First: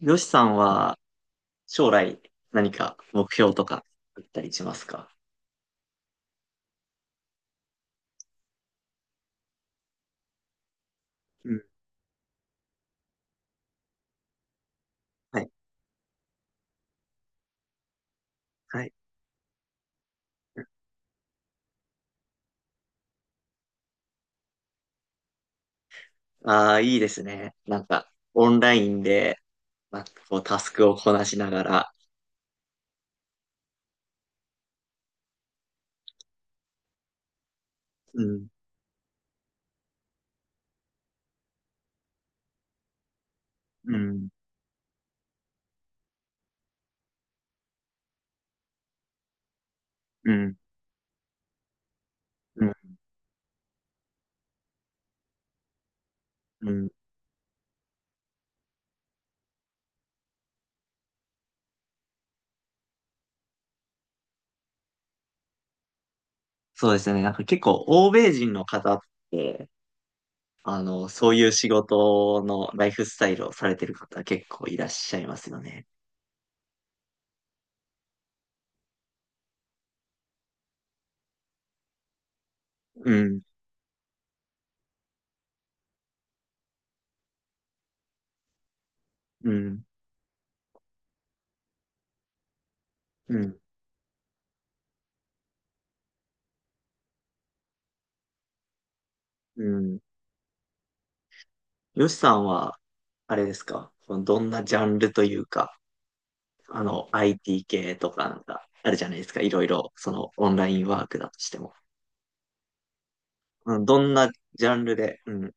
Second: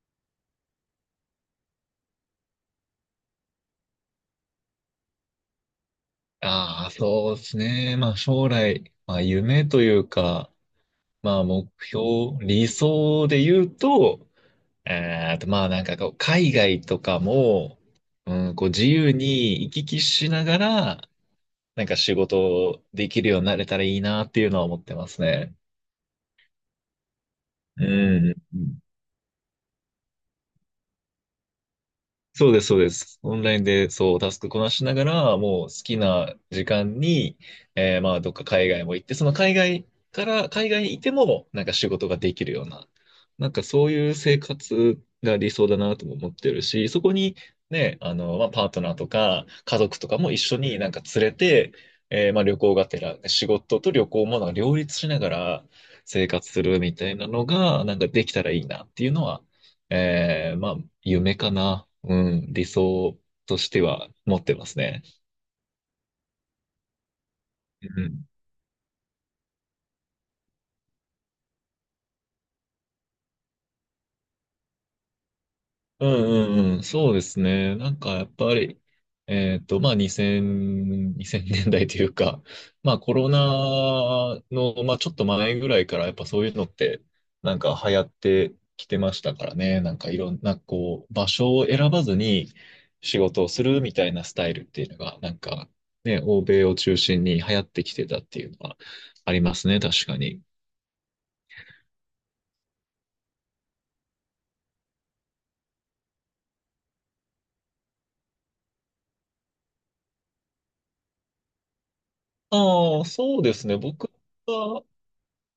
よしさんは将来何か目標とかあったりしますか？ああ、そうですね。将来、夢というか、うん。目標、理想で言うと、はい。なんかこう、海外とかも、うん、こうは自い。由に行き来しながら、なんか仕事できるようになれたらいいなっていうのは思ってますね。ああ、いいですね。なんか、うオンラん。インで、まあ、こう、タスクをこなしながら。そうです、そうです。オンラインで、そう、タスクこなしながら、もう好きな時間に、うどっかん。海外も行って、その海外から、海外にいても、なんか仕事ができるような、なんかそうういうん。生活が理想だなとも思ってるし、そこに、ね、パートナーとか、家族とかもう一ん。緒になんか連れて、旅うん。行がてら、仕事と旅行もなんか両立しながら生活すうるん。みたいなのが、なんかできたらいいなっていうのは、えーまあ、夢かな。うん、理想としては持ってますね。そうですね。なんか結構、う欧ん。米人の方って、あの、そういう仕事のライフスタイルをされてる方結構いらっしゃいますよね。うんうんうん、そうですね。なんかやっぱり、2000、年代というか、うコロん。ナの、まあちょっと前ぐらいからやっぱそういうのって、なんか流行ってきてましたかうらね。ん。なんかいろんなこう、場所を選ばずに仕う事をん。するみたいなスタイルっていうのが、なんかね、欧米を中心に流行ってきてたっていうのはありまうすね、ん。確かに。よしさんは、あれですか？どんなジャンルというか、あの、IT 系とかなんか、あるじゃないですか。いろいろ、その、オンラインワークだとしても。ああ、そうですね。うん、ど僕んなジャンは、ルで、うん、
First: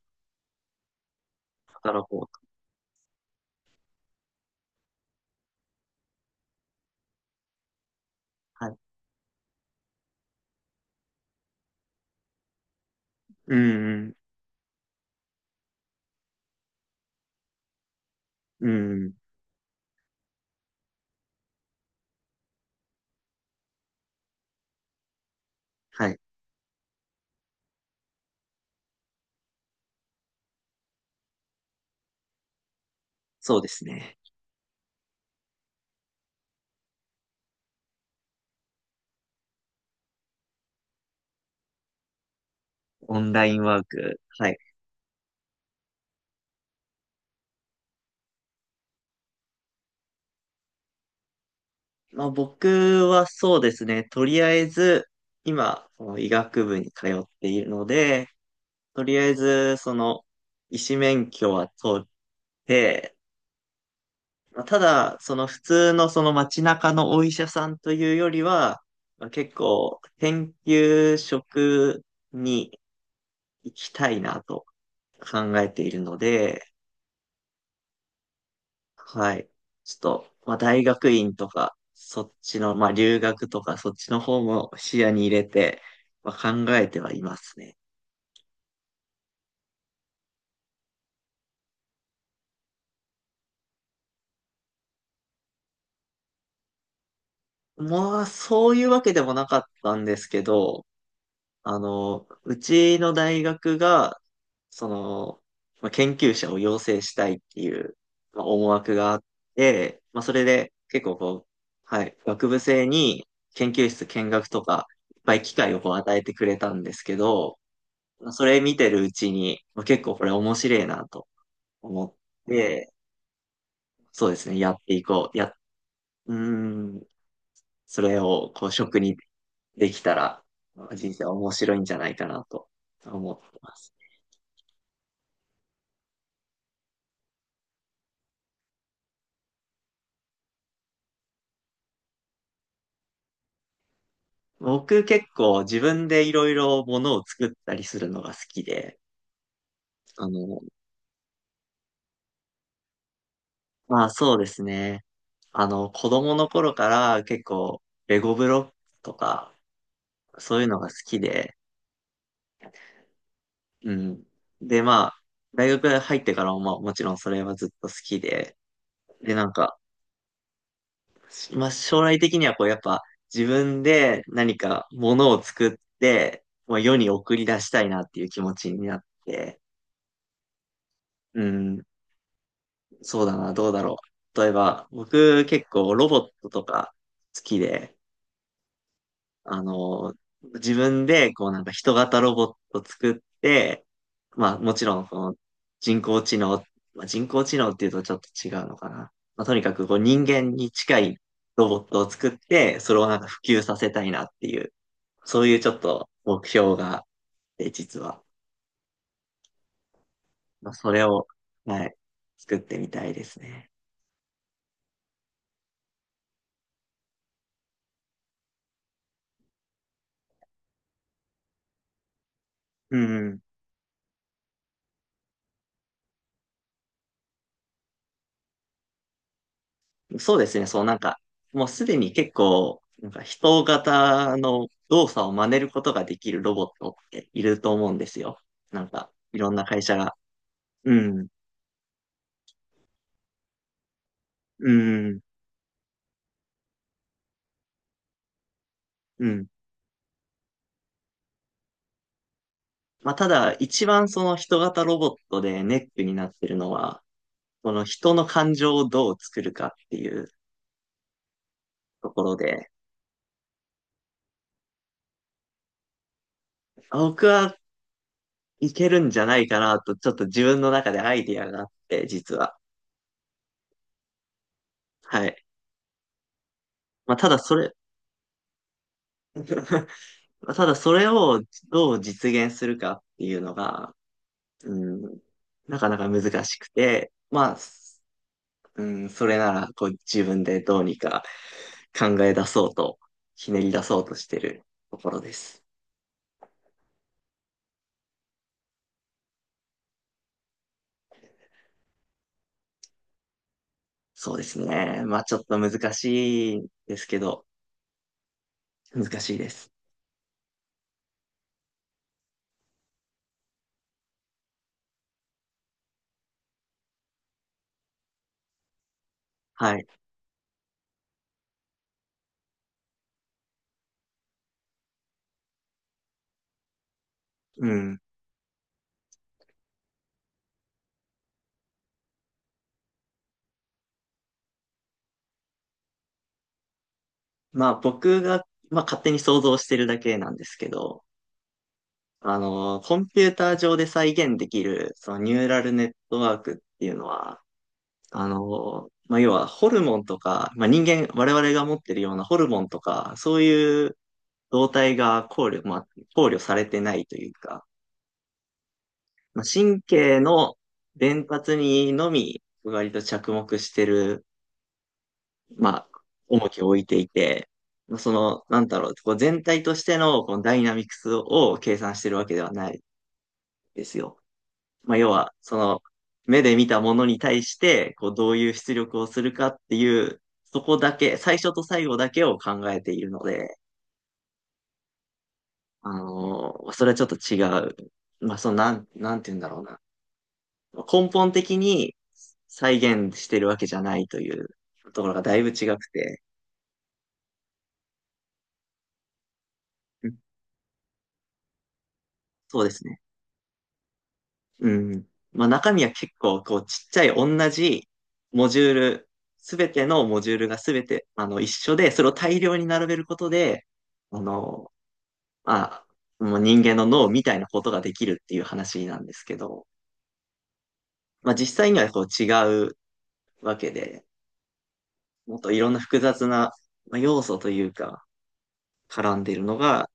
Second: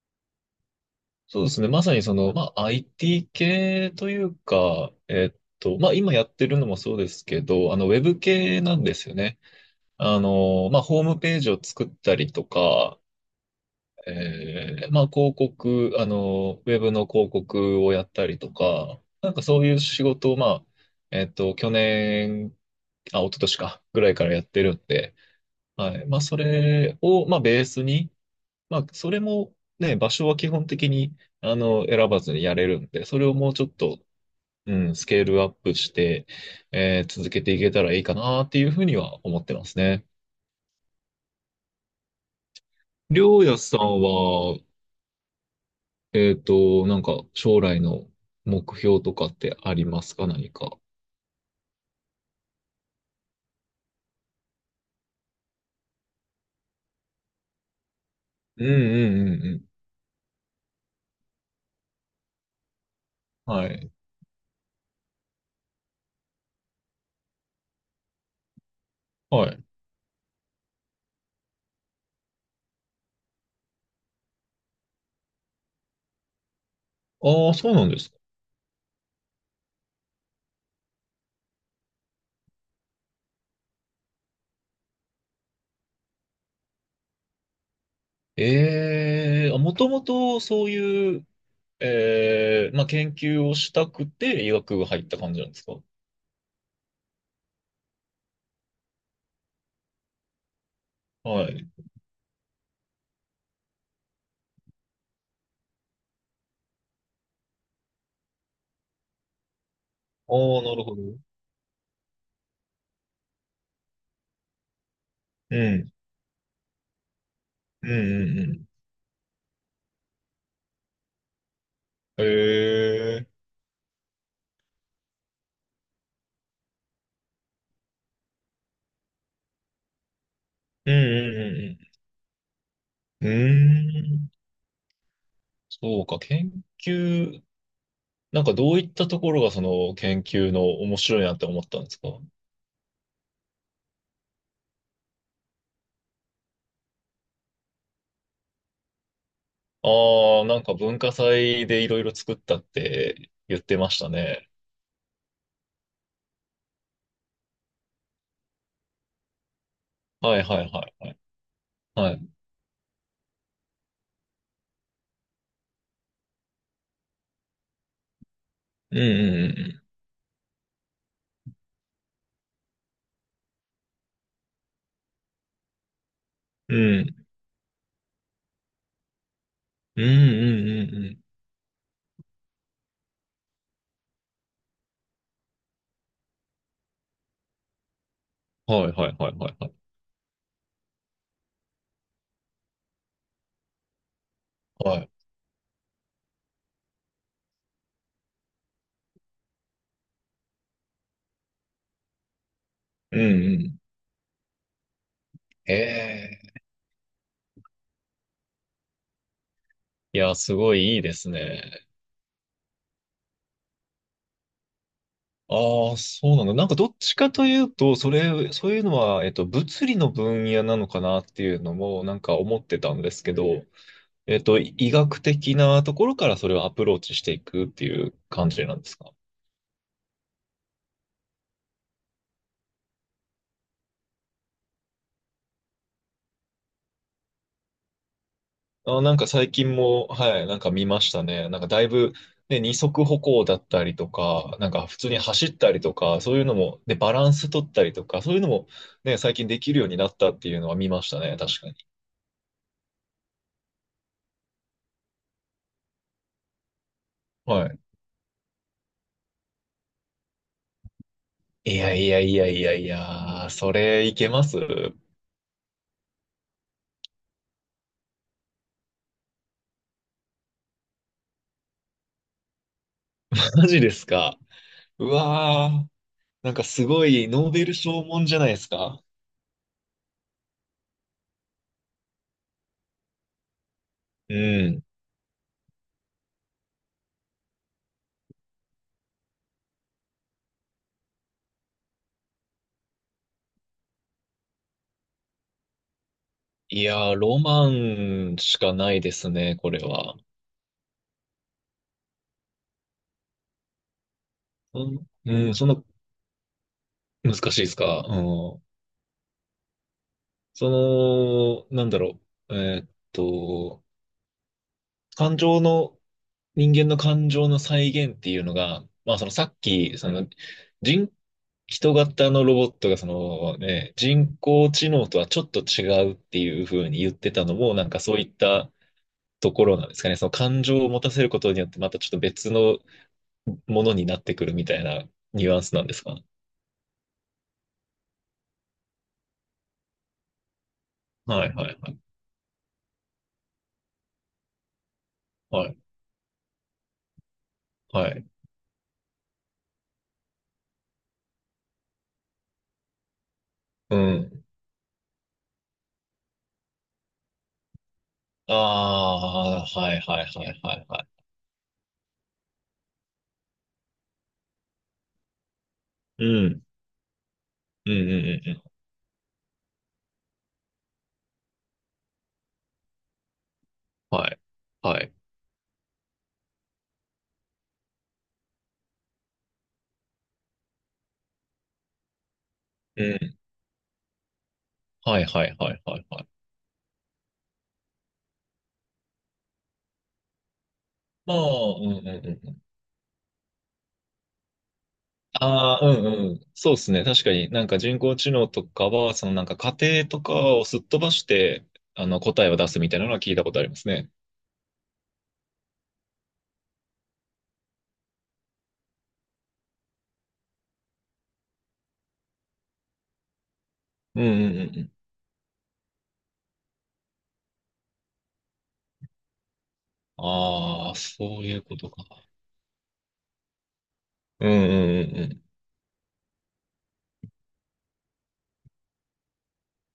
そうですね。まさ働にそこの、うと。まあ、IT 系というか、今やってるのもそうですけど、ウェブ系はない。んですよね。ホームページを作ったりとか、うん、広告、ウェブの広告をやったりとうん、うか、ん。なんかそういう仕事を、去年、あ、一昨年か、ぐらいからやってるんで、はい。はい。それを、ベースに、それもね、場所は基本的に、選ばずにやれるんで、それをもうそうちょでっすと、ね。うん、スケールアップして、続けていけたらいいかなっていうふうには思ってますね。オりンょラうイやンさんワーク。はい。は、なんか、将来の目標とかってありますか何か。まあ、僕はそうですね。とりあえず、今、その医学部に通っているので、うんうとりあんえうんうん。ず、その、医師免許は取って、はい。まあただ、その普通のその街中のお医者さんというよりは、まあは結い。構研究職に行きたいなと考えているので、ああ、そうなんですか。はい。ちょっと、まあ大学院とか、そっちの、まあ留学とかそっちの方も視野に入れて、まあ考えてはいますね。ええ、もともとそういう、ええ、まあ、研究をしたくて医学部入った感じなんですか。まあそういうわけでもなかったんですけど、はい。あの、うちの大学が、その、まあ、研究者を養成したいっていう、まあ、思惑があって、まあ、それおー、でなるほど。結構こう、はい、学部生に研究室見学とか、いっぱい機う会をこん。う与えてくれたんですけど、うまあ、んうそれん見てるうちに、まあ、結構これ面白いなと思っうん。て、へえ。そうですね、やっていこう。や、うーん、それをこう職にできたら、まうんあ人生面白いんうじゃないかなとんうん思うってまん。す。うーん。そうか、研究、なんかどういったところがその研究の面白いなって思ったんですか。僕結構自分でいろいろものを作ったりするのが好きで、あああなの、んか文化祭でいろいろ作ったって言ってましまあたそうでね。すね。あの、子供の頃から結構レゴブロックとかはいそうはいういのはがい好はい。きで、はい。うん。で、まあ、大学入ってからもまあもちろんそれはずっと好きで、うんで、なうんか、んまあ将来的にはこうやっぱ自分で何かものを作って、うまあ、世んうにん。送り出したいなっていう気持ちになって、うんうんうんうん。うん。そうだな、どうだろう。例えば、僕結構ロボットとか好きで、はいはいはいはいあはい。の、自分でこうなんか人型ロボット作って、まあもちはろんい。この人工知能、まあ、人工知能っていうとちょっと違うのかな。まあ、とにかくこう人間に近いロボットを作って、それをなうんんか普う及さん。せたいなっていう、そういうちょへっとえ。目標があって、実は。いや、すまあ、ごそいいいれでを、すはね。い、作ってみたいですね。ああ、そうなんだ。なんかどっちかというと、それ、そういうのは、物理の分野なのかなっていうのも、なんか思ってたうんですけん。ど、医学的なところからそれをアプローチしていくっていう感じなんですか。そうですね、そうなんか、もうすでに結構、なんか人型の動作を真似ることができるロボットっていると思うんですよ。なんあー、か、なんかいろ最んな近会社も、が。はい、なんか見うましたん、ね。なんかだいぶ、ね、二足歩行だったりとか、うなんか普通にん、走ったりとか、そういうのも、で、バランス取ったりとか、そういうのも、ね、う最ん。近できるようになったっていうのは見ましたね。確かに。まあ、ただ、一番その人型ロボットでネックになってるのは、はこい。の人の感情をどう作るかっていういやいとやこいろやいで、やいや、それいけます あ僕はいけるんじゃないかなと、ちょっと自分の中でアイディアがあって、実は。マジですか。うはい。わー、なんかすごまあ、いただノーそベれ ル賞もんじゃないですか。 ただそれをどう実現するかっていうのが、ううん。ん、なかなか難しくて、まあ、すうん、それならこう自分でどうにか考え出そうと、ひねり出そうとしてるところです。いやー、ロマンしかないですね、これは。そうですうね。ん、まあちょっうん、とそんな難しいですけ難ど、しいですか。うん。難しいです。その、なんだろう。感情の人間の感情の再現っていうのが、まあそのさっはい。き、その人、人型のロボットがそのね、人工知能とはちょっと違うっていうふうに言ってたのうも、なんん。かそういったところなんですかね。その感情を持たせることによってまたちょっと別のものになってくるみたいなニュアンスなんですか。まあ僕が、まあ勝手に想像してるだけなんですけど、はいはいはい。あの、コンピューター上で再現できる、そのニューラはルい。ネットワークっていうのは、はい。あの、まあ、要はホルモンとか、まあ、人間、我々が持ってるようなホルモンとか、そういううん。動態が考慮、まあ、考慮されてないというか、あまあ、あ、神はい経はいはのいはいはい。伝達にのみ、割と着目してる、まあ、う重きん。を置いていて、うんまあ、うその、んうなんんだろう、こう全体としてのこのダイナミクスを計算してるわけではないですうよ。ん。はい。まあ、は要い。は、その、目で見たものに対して、こう、どういう出力をするかっていう、そこだけ、最初と最後だけを考えていうるのん。で、はいはいはいあはいはい。のーそれはちょっと違う。まあ、その、なんて言うんだろうな。根本まあ、的うんにうんうんうん。再現してるわけじゃないというところがだいぶ違あくあ、うんて、うん。そうですね。確かになんか人工知能とかは、そのなんか仮定うん。とかをすっ飛ばして、あの答えをそう出ですすみたね。いなのは聞いたことありますね。うん。まあ中身は結構こうちっちゃい同じモジュール、すべてのモジュールがすべてあの一緒で、それを大量に並べることで、あうんうんの、うんうん。まあ、もう人間の脳みたいなことができるっていう話なんですけど、ああ、そまあうい実う際こにはとこか。う違うわけで、うんうんうんうもっん。といろんな複雑なまあ要素というか、絡んでいるのが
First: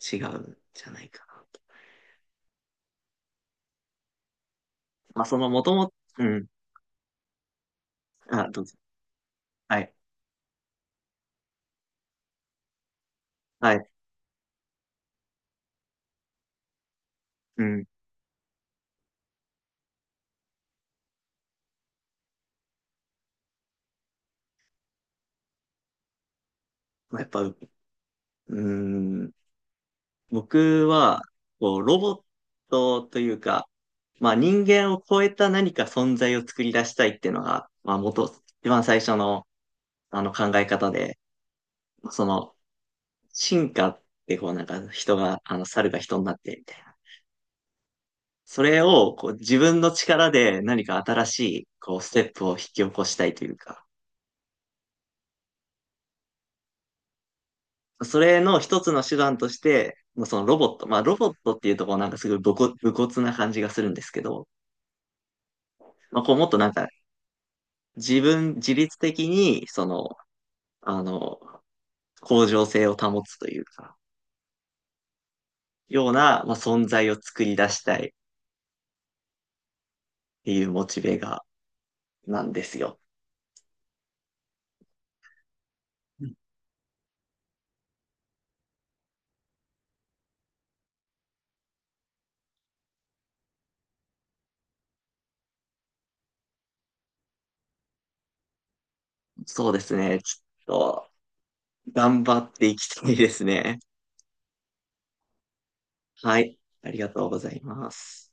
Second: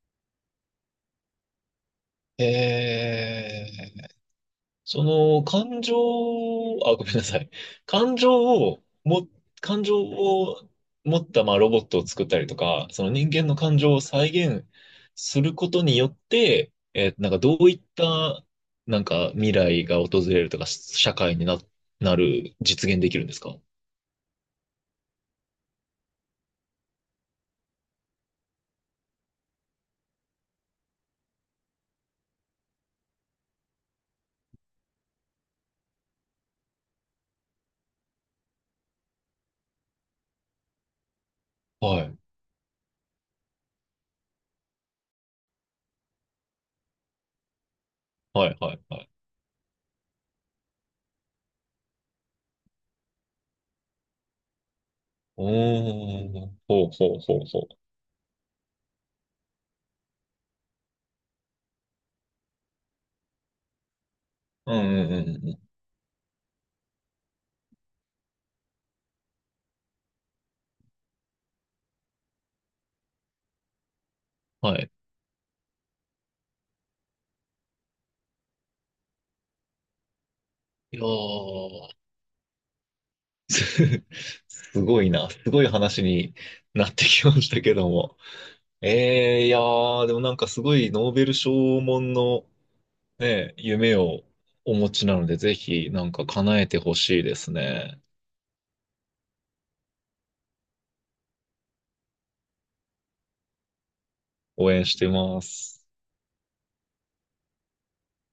違うんじゃないかなと。へえ。そまあそののもと感も情うん。を、あ、ごめんなさい。感情あ、どうぞ。をも、は感い。情を持ったまあロボットを作ったりとか、その人間のは感い。情を再現することによって、なんかどうういっん。たなんか未来が訪れるとか、し社会にな、なる、実現できるんですか。まあやっぱ、うん。僕は、こう、ロボットというか、まあ人間を超えた何か存在を作り出したいっていうのが、まあ元、一番最初のあの考え方で、はい。その進化ってこうなんか人が、あの猿が人になってみたいな。はい、そはい、れはい。をこう自分の力で何か新しいこうステップを引き起こしたいというか、おー、ほうほうほうほそれの一つの手段として、まあそのロボット、まあロボットっていうとこうなんかすごい武骨、な感じがするんですけど、う。うん、うん、うん。うんまあこうもっとなんか自分、自律的に、その、あの、向上性を保つというか、はい。ような、まあ、存在を作り出したいっていうモいチやベが、ー なんですよ。すすごいな。すごい話うにん。なってきましたけども。えー、いやー、でもなんかすごいノーベル賞門のね、夢をお持ちなので、ぜひなんか叶えてほしいですね。そうですね。ちょっと、頑張っていきたいですね。応援してます。はい。ありがとうございます。